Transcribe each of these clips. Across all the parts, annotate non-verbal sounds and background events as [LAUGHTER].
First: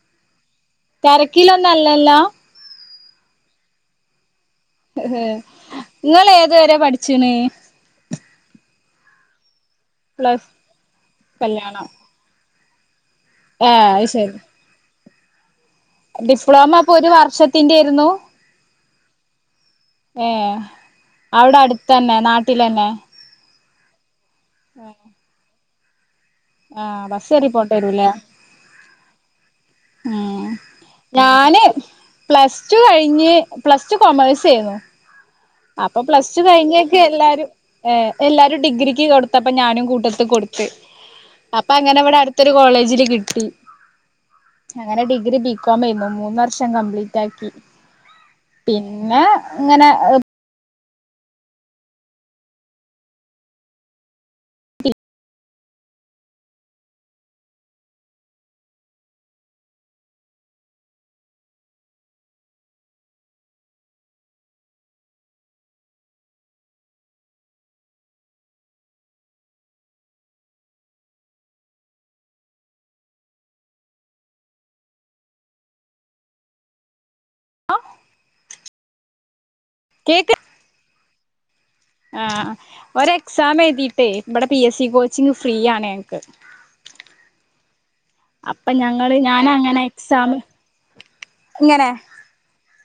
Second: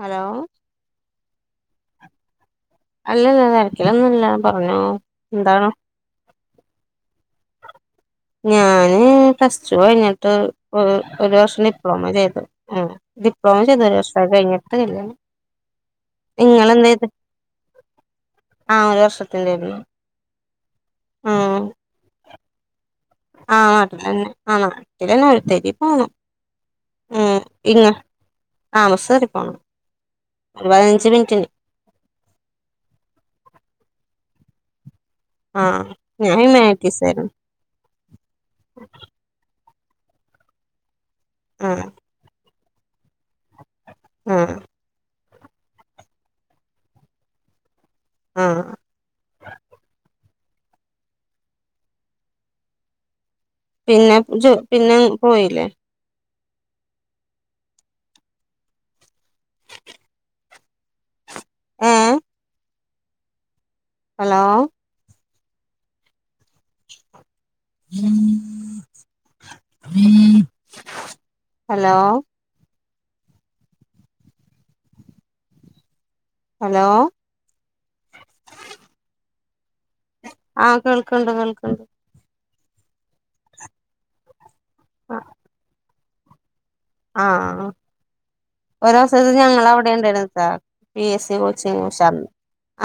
Hello തിരക്കിലൊന്നും അല്ലല്ലോ അല്ലല്ല തിരക്കലൊന്നുംല്ല പറഞ്ഞോ എന്തണ വരെ പഠിച്ചുന ഞാന് പ്ലസ് ടു കഴിഞ്ഞിട്ട് പ്ലസ് ഒരു ഒരു വർഷം കല്യാണം ഡിപ്ലോമ ചെയ്തു ഉ ഡിപ്ലോ ഏ ചെയ്ത ഒരു അത് വർഷം ശരി കഴിട്ട്ല്ലേ ഡിപ്ലോമ അപ്പൊ ഒരു വർഷത്തിന്റൊയിരുന്നു ആഹ ഒരു വർഷതിന്റെ ആയിരുന്നു അവിടെ അടുത്തതന്നെ നാട്ടിൽന്നെ ആ നാട്ടന്നെ ആ നാട്ടന്നെ ഒഴുത്തരി പോു ആ ബസ് ഉം കയറി പോണ്ടി ഇങ്ങ ആമ ശരി പോണം ഉ ഒരു പതിനഞ്ച് മിനിറ്റിന് ഞാന് പ്ലസ് ടു കഴിഞ്ഞ് പ്ലസ് ടു കോമേഴ്സ് ചെയമ ആ അപ്പൊ ഞാൻ പ്ലസ് ടു കഴിഞ്ഞക്കെ ഹ്യൂമാനിറ്റീസായിരുന്നു എല്ലാരും എല്ലാരും ഡിഗ്രിക്ക് കൊടുത്തപ്പ ഞാനും കൂട്ടത്ത് കൊട്ത്ത് അപ്പ ആ അങ്ങനെ ഇവടെ അട്ത്തൊര് കോളേജിൽ കി ട്ടി ആ അങ്ങനെ ഡിഗ്രി ബികോംമെയ്ന്നു മൂന്ന് വർഷം കംപ്ലീറ്റ് ആക്കി ആ പിന്നെ ഇങ്ങനെ പിന്നെ ജോ പിന്നെ പോയിലെ ഏ ഹലോ ഉ ഉ [UNINTELLIGIBLE] ഹലോ ഹലോ ആ കേൾക്ക്ണ്ട് കേൾ ആ ഒരു എക്സാം എഴുതിട്ടേ ഇബടെ P S C coaching free ആണ് ക്കെ ആ ഒരു ഞങ്ങള് ദുവ്സത്തെ ഞാൻ ഞങ്ങളെ അങ്ങനെ അയുടെ എക്സാം ഇണ്ടായിര്ന്നുതാ പി എസ് സി കോച്ചിങ് ഇങ്ങനെ [UNINTELLIGIBLE]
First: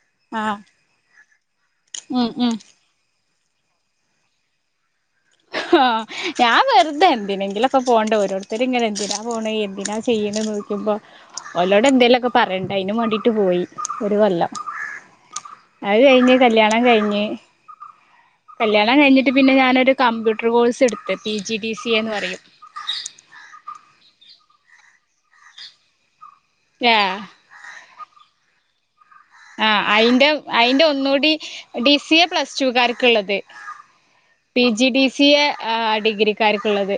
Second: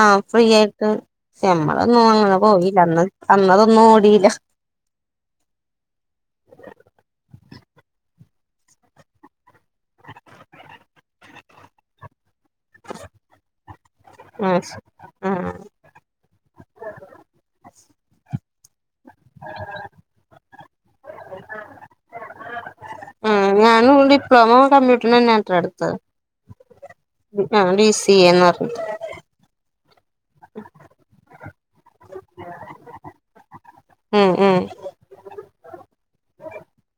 ആ ഫ്രീ ആഹ് ആയിട്ട് ഞമ്മളൊന്നും ഉം അങ്ങനെ ഉം പോയി ഇല്ല അന്ന് അന്ന് ഇതൊന്നും ഓടീലാ ഹ് ആ ഞാൻ വെർതെ എന്തിനെങ്കിലു പ്പ പോണ്ടേ ഓരോര്ത്തര് ഇങ്ങനെ എന്തിനാ പോണെ എന്തിനാ ചെയ്യ്ണെന്ന് ചോയിക്കുമ്പോ ഓലോട് എന്തെലും ഒക്കെ പറെണ്ടെ അയിന് മാണ്ടീട്ട് പോയി ഒര് കൊല്ലം ഉം ഉം അയ് കഴിഞ്ഞ് കല്യാണം കഴിഞ്ഞ് കല്യാണം കഴിഞ്ഞിട്ട് പിന്നെ ഞാനൊരു കമ്പ്യൂട്ടർ കോഴ്സ് എട്ത്ത് P G D C A ന്ന് പറയും ആ ഞാനും ഡിപ്ലോമ കമ്പ്യൂട്ടർ നെന്നെത്രെ ആ ഇട്ത്തത് ആ ഡി സി എ എന്ന് പറഞ്ഞിട്ട് ആ അയിന്റെ അയിന്റെ ഒന്നുടി D C A plus two കാർക്ക് ഇള്ളത് ഉം ഉം P G D C A ഡിഗ്രികാർക്ക് ഇള്ളത്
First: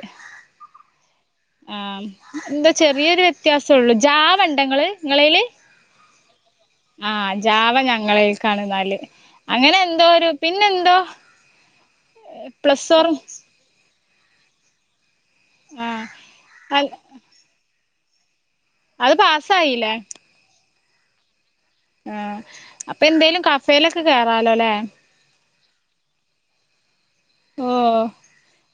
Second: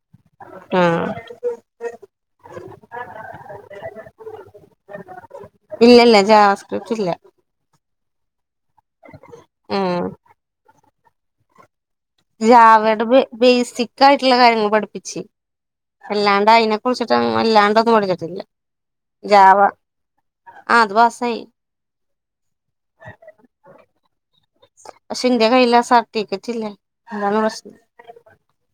ആ ആ ഇന്താ ചെറിയൊരു വ്യത്യാസൊള്ളു ജാവ ഇണ്ടോ ഇങ്ങൾ ഇങ്ങളെയ്ൽ ഇല്ലല്ല ജാവ ആ ജാവ ഞങ ഇങ്ങളെയ്ക്കാണ് ഇന്നാൽ അങ്ങനെ ഉം എന്തോ ഒരു പിന്നെന്തോ ജാവേടെ ബേ ബേസി ക്ക് ആയിട്ട്ള്ള കാര്യങ്ങൾ പഠിപ്പിച്ച് ആ അല്ലാണ്ട് അയിനെ കുറിച്ചിട്ട് വല്ലാണ്ടൊന്നും പഠിച്ചിട്ടില്ല അത് പാസ്സായില്ലേ ആ അത് പാസ്സായി ആ അപ്പ എന്തേലും കഫെലൊക്കെ കേറാലോ ലെ ഇന്റെ കയ്യിൽ ആ സർട്ടിഫിക്കറ്റില്ല അതാണ് ഓ പ്രശ്നം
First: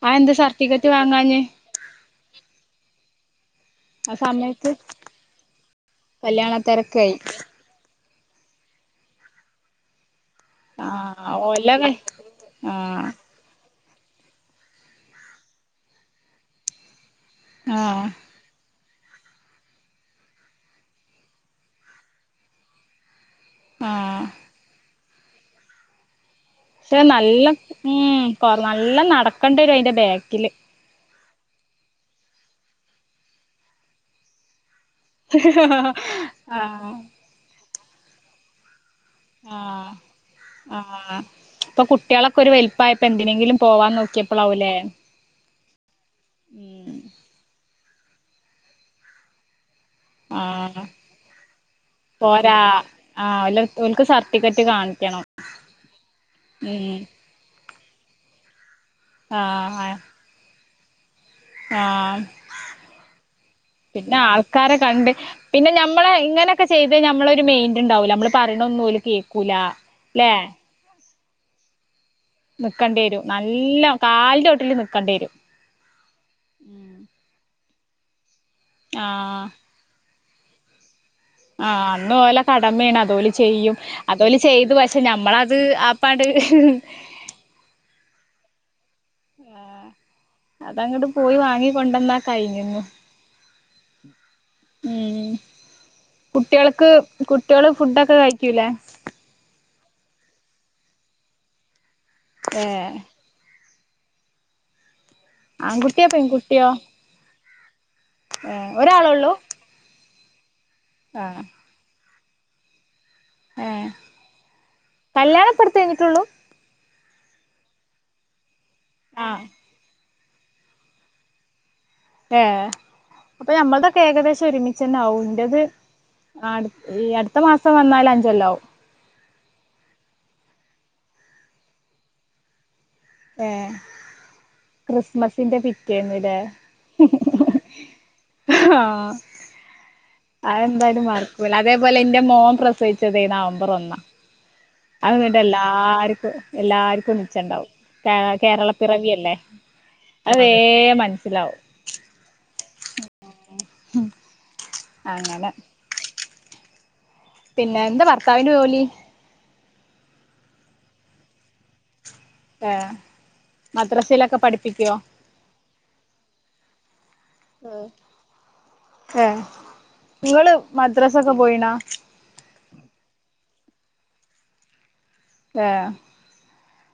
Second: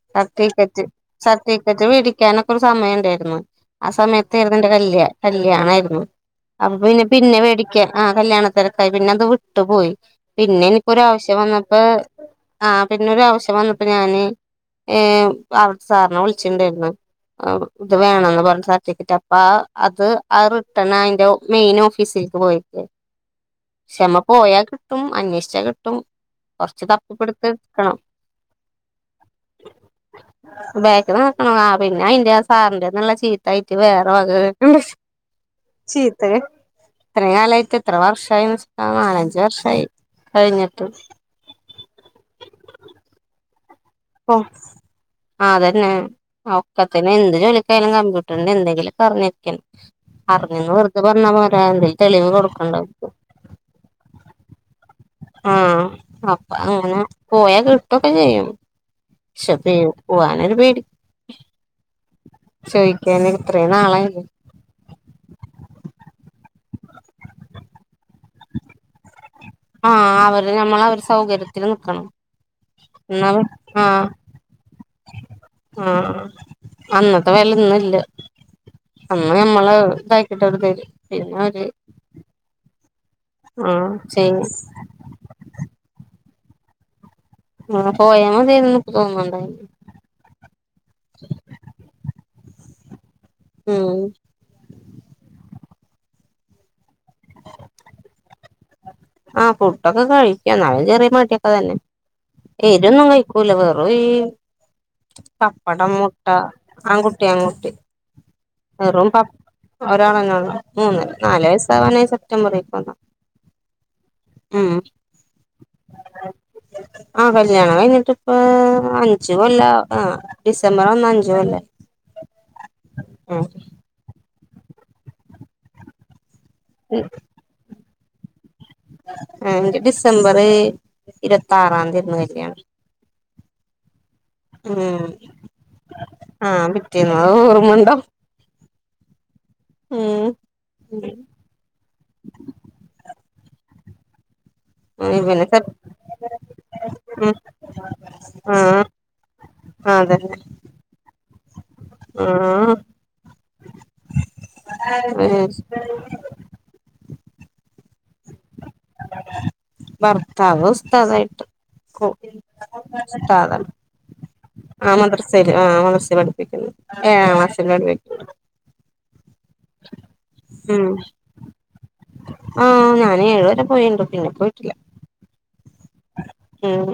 അതെന്താ സർട്ടിഫിക്കറ്റ് വാങ്ങാഞ്ഞേ സർട്ടിഫിക്കറ്റ് മേടിക്കാനൊക്കെ ഒരു സമയം ഇണ്ടായിര്ന്ന് ആ സമയത്തായിരുന്നു ഇന്റെ കല്യാ കല്യാണായിരുന്നു കല്യാണ അപ്പൊ പിന്നെ തിരക്കായി പിന്നെ വേടിക്ക ആ കല്യാണ തെരക്കായി പിന്നെ അത് വിട്ടു പോയി പിന്നെ ആ എനിക്കൊരാവശ്യം ഓലെ വന്നപ്പോ കൈ ആ പിന്നൊരു ആവശ്യം വന്ന അപ്പ ഞാന് എ അവ്ട്ത്തെ സാറിനെ വിളിച്ചി ഇണ്ടായിരുന്നു ആ ഇത് വേണൊന്ന് പർഞ്ഞ് സർ ഫിക്കറ്റ് അപ്പ അത് അയ് റിട്ടണായി അയിൻ്റെ മെയിൻ ഓഫീസേക്ക് പോയിരിക്കാ ആ ക്ഷേ അമ്മ പോയാൽ കിട്ടും അന്വേഷിച്ചാ കിട്ടും കൊറച്ച് പക്ഷെ നല്ല തപ്പിപിട്ത്ത് ഇട്ക്കണം ഉം കൊറ നല്ല നടക്കണ്ടി വരും അയിന്റെ ബാക്കില് ബേക്കിന്ന് ആ പിന്നെ അയിന്റെ ആ സാറിന്റെന്ന് ഇള്ള ചീത്തായിട്ട് വേറെ വക കേ [UNINTELLIGIBLE] ചീത്ത കേക്ക് ആ ഇത്രീം കാലയിട്ട് എത്ര വർഷായിന്ന് വെച്ചിട്ടാ നാലഞ്ച് വർഷായി കഴിഞ്ഞിട്ട് ഇപ്പ കുട്ടാളൊക്കെ ഒര് വെൽപ്പായപ്പം എന്തിനെങ്കിലും പോവാൻ ഓ നോക്കിയപ്പോളാവൂലേ അതന്നെ ഉം ഒക്കത്തി എന്ത് ജോലിക്കായാലും ക ട്ടണ്ട് എന്തെങ്കിലും പറഞ്ഞിരിക്കണം ആ അറിഞ്ഞന്ന് വെറുതെ പറഞ്ഞാ പോരാ എന്തേലും തെളിവ് പോരാ കൊടുക്കണ്ടേ ആ ഓല് ഓൽക്ക് സർട്ടിഫിക്കറ്റ് കാണിക്കണം ആ അപ്പ അങ്ങനെ ഉം പോയാ കി ഇതൊക്കെ ചെയ്യും പക്ഷേ ഇപ്പോ ആ പോകാനൊരു പേടി ആ ചോദിക്കാന് ഇത്രയും പിന്നെ നാളായില്ലേ ആൾക്കാരെ കണ്ട് പിന്നെ ഞമ്മളെ ഇങ്ങനെ ഒക്കെ ചെയ്ത് നമ്മളെ ഒരു മൈൻഡ് ഇണ്ടാവുല നമ്മൾ പറയണ ഒന്നും ഓല് കേൾ ആ അവര് ഞമ്മളെ സൗകര്യത്തില് നിക്കണം നിക്കണ്ടി വരും എന്ന നല്ല ആ കാലിന്റെ ചോട്ടില് നിക്കണ്ടി വരും ആഹ് അന്നത്തെ വിലൊന്നും ഇല്ല അന്ന് ആഹ് ഞമ്മള ഇതാക്കാക്കിട്ട് [UNINTELLIGIBLE] ആ അന്ന ഓലെ കടമയണ് അത്‌ ഓല് ചെയ്യും ആഹ് അതോല ചെയ്യും ചെയ്ത് പക്ഷെ നമ്മളത് ആ പ [UNINTELLIGIBLE] ആ പോയാമതീന്ന്നിനക്ക്തോന്നുന്നുണ്ട അതങ്ങോട്പോയി വാങ്ങി കൊണ്ട ന്നാ കഴിഞ്ഞു ഉം ഉം കുട്ടികൾക്ക് കുട്ടികള് ഫുഡൊക്കെ കഴിക്കൂലേ ആ ഫുഡൊക്കെ കഴിക്കും എന്നാല് ചെറിയ മട്യൊക്കെ തന്നെ ഏഹ് എരൊന്നും കഴിക്കൂല [UNINTELLIGIBLE] പപ്പടം ആൺകുട്ടിയോ മുട്ട ആകുട്ടി ആകുട്ടി ഏ ഒരാളള്ളൂ ഒരാള് തന്നെയുള്ള മൂന്ന് നാല് വയസ്സാവന സെപ്റ്റംബർന്നോ ഏ കല്യാണപ്പടുത്ത കഴിഞ്ഞിട്ടുള്ളൂ ആ കല്യാണം കഴിഞ്ഞിട്ട് ഇപ്പ അഞ്ച ആഹ് കൊല്ല ആ ഡിസംബർ വന്ന അഞ്ച കൊല്ല ഏ അപ്പൊ ഞമ്മൾതൊക്കെ ഏകദേശം ഒരുമിച്ച തന്നെ യാവും ന്റേത് ആ അടു ഈ അടുത്ത മാസം വന്നാല് അഞ്ചല്ല ആവും ആ എന്റെ ഡിസംബർ ഇരുപത്ത ആറാം തീ ആയിരുന്നു കല്യാണം എ ഉം ക്രിസ്മസിന്റെ പിറ്റന്ന ല്ലേ ആഹ് പിറ്റേന്ന് അത് ഓർമ്മണ്ടോ ആ ഉം ആ അതെന്തായാലും മറക്കല്ല അതേപോലെ എന്റെ മോൻ പ്രസവിച്ചത് മ്പരൊന്ന അത് പിന്നെ സെപ് വീട്ടില്എല്ലാർക്കും എല്ലാർക്കും ഉം മിച്ച ഇണ്ടാവും കേരള ആഹ് പിറവിയല്ലേ അതന്നെ അതേ മനസ്സിലാവും ആഹ് ഉം ഉം പിന്നെ എന്താ ഭർത്താവിന് ജോലി കൊ ഭർത്താവ് ഉസ്താതായിട്ട് ഏ മദ്രസയിലൊക്കെ ഉസ്താദാണ്ആ പഠിപ്പിക്കോ മദർസൽ ആ മദർസെപഠിപ്പിക്കുന്നു ഏ മസൽ [UNINTELLIGIBLE] ഏ നിങ്ങള് മദ്രാസൊക്കെ പോയിണോ ആ ഞാൻ ഏഴുവരെ പോയണ്ട് പിന്നെ പോയിട്ടില്ല എ ഉം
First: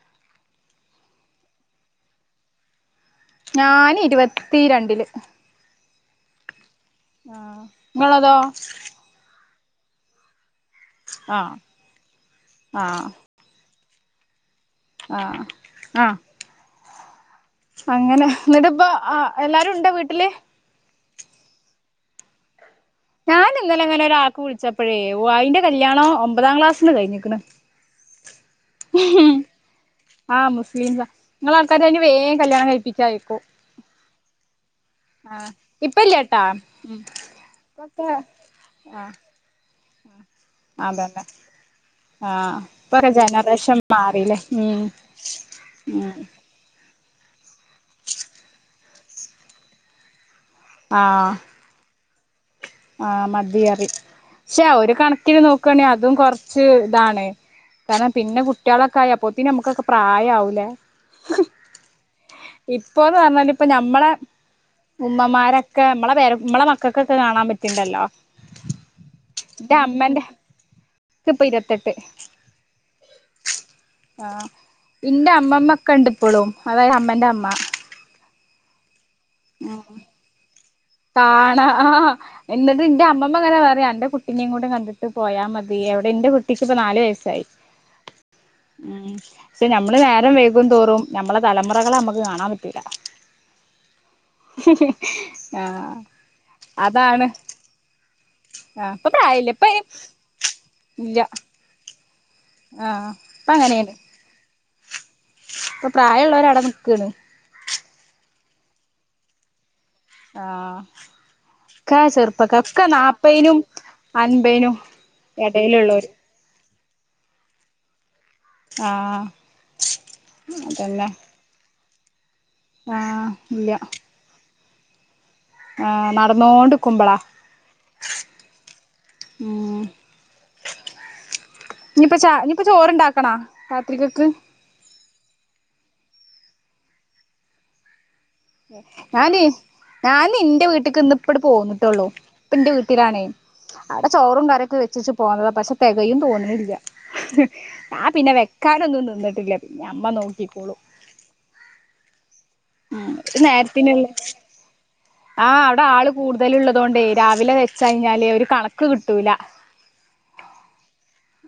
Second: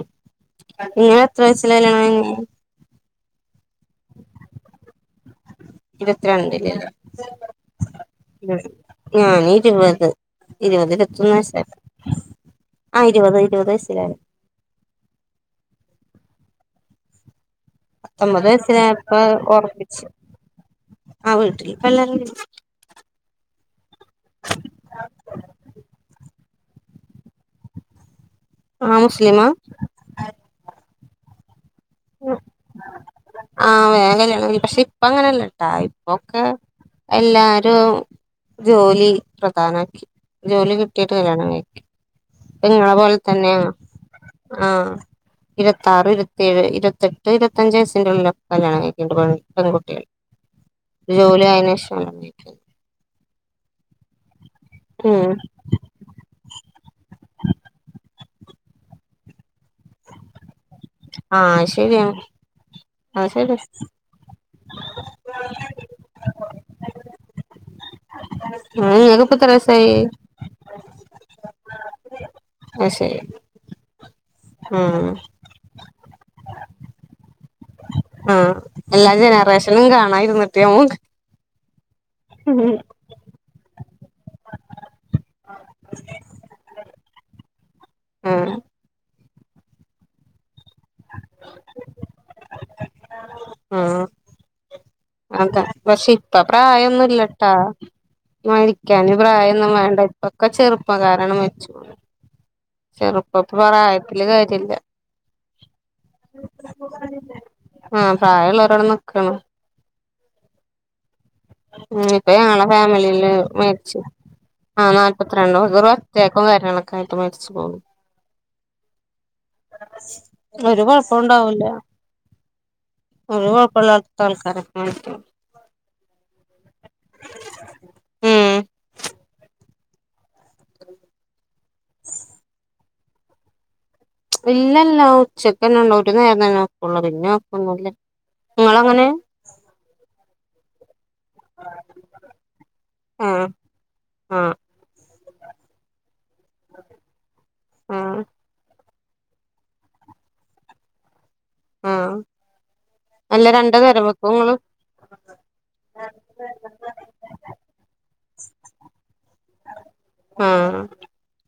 ഇങ്ങെ എത്ര വയസിലാകല്യാണം കയിഞ്ഞ ഞാന് ഇരുപത്തിരണ്ടില് ഇരുപത്തിരണ്ടല്ലല്ല ആ ഇങ്ങളെതോ ഞാന് ഇരുപത് ഇരുപത് ഇരുത്തൊന്ന് ആ വയസ ആ ഇരുപത് ഇരുപത് ലാണ് ആ ആ അങ്ങനെ പത്തൊമ്പത് എന്നിട്ടിപ്പ വയസിലായപ്പ എല്ലാരും ഉണ്ടോ ഉറപ്പിച്ചു വീട്ടില് ആ വീട്ടില് ഇപ്പ എല്ലാരും ണ്ട് ഞാനൻ ഇന്നലെ അങ്ങനെ ഒരാക്ക് വിളിച്ചപ്പോഴേ അൻന്റെ കല്യാണം ഒമ്പതാം ക്ലാസ്സില് കഴിഞ്ഞിക്കണ് ആഹ മുസ്ലിമാ നിങ്ങളൾക്കാരിന് വേഗം കല്യാണം കഴിപ്പിചയക്കും ആഹ വേഗംകല്യാണം പക്ഷെ ഇപ്പ അങ്ങനെല്ല ആ ട്ടാ ഇപ്പല്ല്യാട്ടാ ഇപ്പൊക്കെ ഉം എല്ലാരും ഇപ്പൊക്കെ ആ ജോലി പ്രധാന ജോലി കിട്ടിട്ട് അതന്നെ കല്യാണ കഴിക്ക ആ ങ്ങളെ ഇപ്പൊക്കെ പോലെ തന്നെയ ജനറേഷൻ മാറില്ലേ ഉം ആഹ ഇരുപത്താറ് ഉം ഇരുപത്തേഴ് ഇരുപ പത്തെട്ട് ഇരുപത്തഞ്ച് വയസി്ന്റുള്ളല കല്യാണം കഴിക്കുന്നത്പൺകുട്ടികൾ ജോലി ആയിനേഷ ആ മതിറി പക്ഷേ ഒരു ഉം കണക്കിന് നോക്കുകയാണെിൽ അതും കുറച്ച് ഇതാണ് കാരണം പിന്നെ കുട്ടികളൊക്കെ ആയി അപ്പത്ത നമുക്കൊക്കെ പ്രായ ആവൂലേ ആ അത് ശരിയാണ് ഇപ്പൊന്ന് അത് പറഞ്ഞാല് ശരിയാ ഇപ്പൊ നഞമ്മള ഉമ്മമാരൊക്കെ നമ്മളെ പേമ്മളെ മക്കൾക്കൊക്കെ കാണാൻ പറ്റിണ്ടല്ലോ ആ ഇങ്ങക്കിപ്പ എത്ര എന്റെ വയസായി അമ്മേറെ ഇപ്പൊ ഇരുപത്തെട്ട് അത് ശരി ആഹ ഉം എന്റെ അമ്മമ്മ ഒക്കെ ഇണ്ട് ഇപ്പോളും അതായത് അമ്മന്റെ അമ്മ ആ എല്ലാ ജനറേഷനും കാണാരുന്നിട്ടേ കാണാ ആഹ എന്നട്ട് എന്റെ അമ്മ അങ്ങന പറയാ എന്റെ കുട്ടീേ കൂ കണ്ടിട്ട പോയാൽ മതി എവിടെ എന്റെ കുട്ടിക്ക്പ്പ നാ വയസ് സായി ആ ഉ പക്ഷെ നമ്മള് നേരം വൈകും തോറും നമ്മളെ തലമുറകെ നമുക്ക് കാണാൻ പറ്റൂല്ല ആഹ് ഉം അതാ പക്ഷെ ഇപ്പ പ്രായൊന്നല്ലട്ടാ ആഹ് ഇപ്പൊ മരിക്കൻ പ്രായല്ല ഇപ്പ പ്രായമൊന്നും വേണ്ട ഇപ്പൊക്കെ ചെറുപ്പം ഇല്ല കാരണം വെച്ച ആഹ് ഇപ്പ ചെറുപ്പപ്പ അങ്ങനെയാണ് പറായട്ടല് കാര്യില്ല ഇപ്പൊ പ്രായമുള്ളവര അവിട നിക്കാണ് ആഹ പ്രായൾ ഒരോടെ നക്കണം ആ ഉ ഇപ്പൊ ഞങ്ങളെ ഫാമിലിയില് മേച്ച അൻപയിനും ആ നാല്പത്തി രണ്ട എടയിലുള്ളോര് വത്തിയാക്കും കര കട്ട് മരിച്ചു പോകും ആഹ് ഒരു അതന്നെ കുഴപ്പം ഉണ്ടാവൂല ആഹ് ഒരുപ്പള്ളത്ത താണ്ക്കാര ആഹർ നടന്നോണ്ട്ിരിക്കുമ്പളാ ഉം ആ ഇനിപ്പ ച ഇനിപ്പോ ചോറണ്ടാക്കണ ഇല്ലല്ല ഉച്ചക്കന്നെ ഉള്ള ഒരു നേരം തന്നെ നോക്കള്ളൂ പിന്നെ നോക്കന്നല്ല ഞാന് ഞൻ എറെ വീട്ടക്ക് ഇന്ന് ഇപ്പ പോന്നിട്ടുള്ളൂ ഇപ്പ എന്റെ വീട്ടിലാണേ ആഹ് അവിടെ ചോറും ആഹ് കരയൊക്കെ വെച്ചി പോന്നത പക്ഷെ തികയും തോന്നുന്നില്ല ആ ആഹ് പിന്നെ വെക്കാനൊന്നുംു വന്നിട്ടില്ല പിന്നെ അമ്മ നോക്കിിക്കോളു ആഹ് ആ അല്ല രണ്ട് നേരത്തിനള്ള നേരം വെക്കോ ഇങ്ങള് ആഹ് അവിടെ ആള് കൂടുതലള്ളതുകൊണ്ടേ രാവിലെ വെച്ച കഴിഞ്ഞാല് ഒരു കണക്ക് കിട്ടൂല [INAUDIBLE] ആഹ്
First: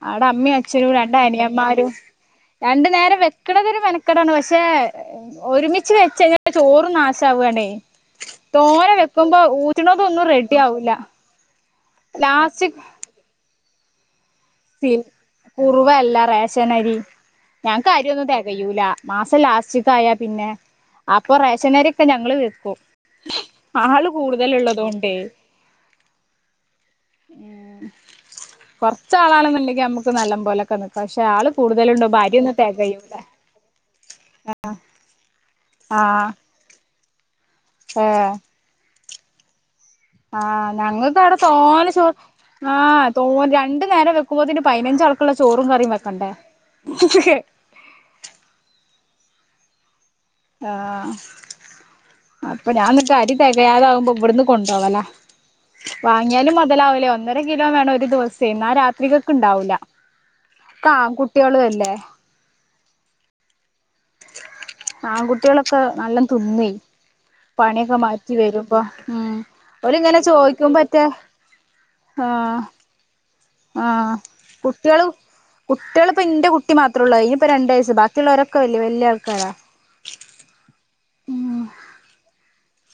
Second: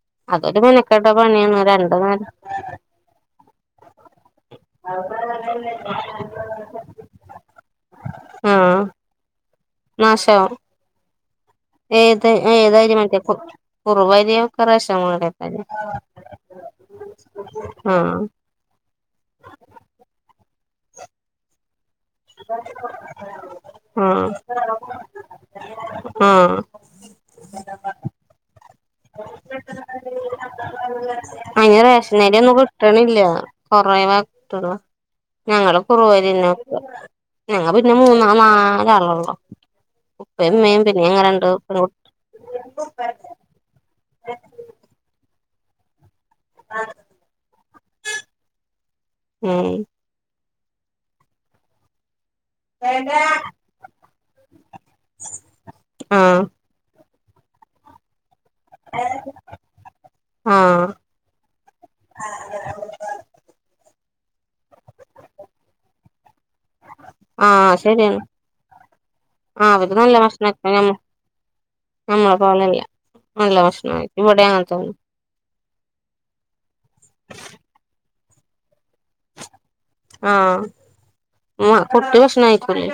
ആവിടെ അമ്മയും അതൊരു അച്ഛനും മെനക്കെട്ട രണ്ട പണിയാണ് അനിയമാരും രണ്ടു നേരം രണ്ടു നേരം വെക്കടത ഒരു വെനക്കെടാണ് ആ ഒരുമിച്ച് വെച്ചഞ്ഞ ചോറും നാശാവുവാണേ ആഹ് തോലെ വെക്കുമ്പോ ഊറ്റണതൊന്നും നാശാവും റെഡി ആവില്ല ഏത് ഏതായിയ മറ്റേ കുറവായിരിയോ സ കുറവല്ല റേഷനരി ഞങ്ങക്ക് കാര്യം ആഹ് ഒന്ന തക്ക യൂല മാസം ലാസ്റ്റക്കയാ പിന്നെ അപ്പൊ റേഷനരി അക്ക ഞങ്ങള്ൾ വൽക്കും ആള് ആഹ് കൂടുതല ഉള്ളത് കൊണ്ടേ ആ കുറച്ച ആളാണെന്നുണ്ടെങ്കിൽ നമുക്ക് നല്ലം പോലൊക്കെ നിക്കാം പക്ഷെ ആള് അന് കൂടുതലുണ്ടാവുമ്പോ റേഷനരി ഒന്നും അരിയൊന്നും തികയൂല കിട്ടണില്ല കൊറവേ കിട്ടുള്ള ഞങ്ങ ആഹ് കുറുവന്നെ ഞങ്ങ പിന്നെ മൂന്നാല് നാലാളള്ളു ആ ഞങ്ങ അവിടെ തോന പെൺകു ചോ ആ തോ രണ്ട് നേരം വെക്കുമ്പോത്തിന് പൈനഞ്ച് ആൾക്കുള്ള ചോറും കറിം വെക്കണ്ടേ ഉം ആ അപ്പ ഞാൻന്നിട്ട് അരി തെകയാതാവുമ്പോ ഇവട്ന്ന് കൊണ്ടോവേലാ ആഹ് വാങ്ങിയാലും മോതലാവുല ന്നര കിലോ വേണം ഒരു ദിവസ ത്തി ന്നാ രാത്രികക്ക് ഇണ്ടാവൂല ആഹ് കാ കുട്ടികളോല്ലേ ആൻകുട്ടികളൊക്കെ നല്ലം ത്തിന്നുയ്‌ ആഹ് പണിയൊക്കെ ശരിയാണ് മാറ്റി വരുമ്പ മ് ആഹ് അവര് നല്ല ഒരിങ്ങനെ ചോയ്‌ക്കും ഭക്ഷണൊക്കെ ഞമ്മ ബറ്റേ [UNINTELLIGIBLE] ആ ഭക്ഷണം കഴിക്കും. ഇവിടെ അങ്ങനത്തന്നെ കുട്ടികളും കുട്ടികൾ ഇപ്പ ഇന്റെ കുട്ടി മാത്രള്ളൂ ഐനിപ്പൊ രണ്ട് വയസ് ബാക്കിള്ളോരൊക്കെ ആ മ്മ കുട്ടി ഭക്ഷണം കഴിക്കൂലേ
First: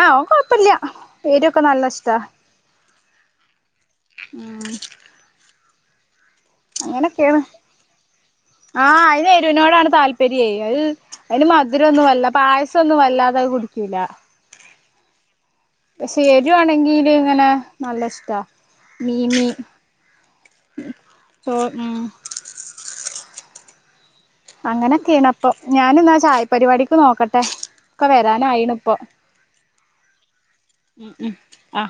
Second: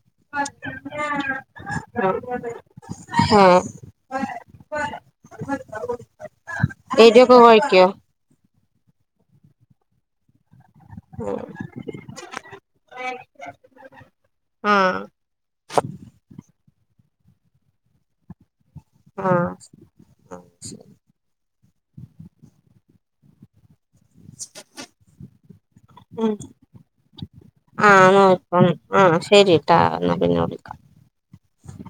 ആ ഓൻ കൊയ്‌പ്പില്ല ഏരൊക്കെ നല്ല ഇഷ്ടാ ആ അങ്ങനൊക്കെണ് ആ അയിന് ഏരൂന്നോടാണ് താല്പര്യം അയ്‌ന് മത് രൊന്നും വല്ല പായസൊന്നും വല്ലാതെ അഹ് കുടിക്കൂല ആഹ് പ സെരുആണെങ്കില് ഇങ്ങനെ നല്ല ഇഷ്ടാ ആ മീന് [UNINTELLIGIBLE] അങ്ങനെക്കെയാണ് പ്പം ഞാന് ന്നാ ചായ പരിപാടിക്ക് നോക്കട്ടെ ആ ഒക്കെ നോക്കം വരാനായിണ് ഇപ്പൊ ആ ശരിട്ടാ എന്നാ പിന്നെ വിളി ഉം ഉം അ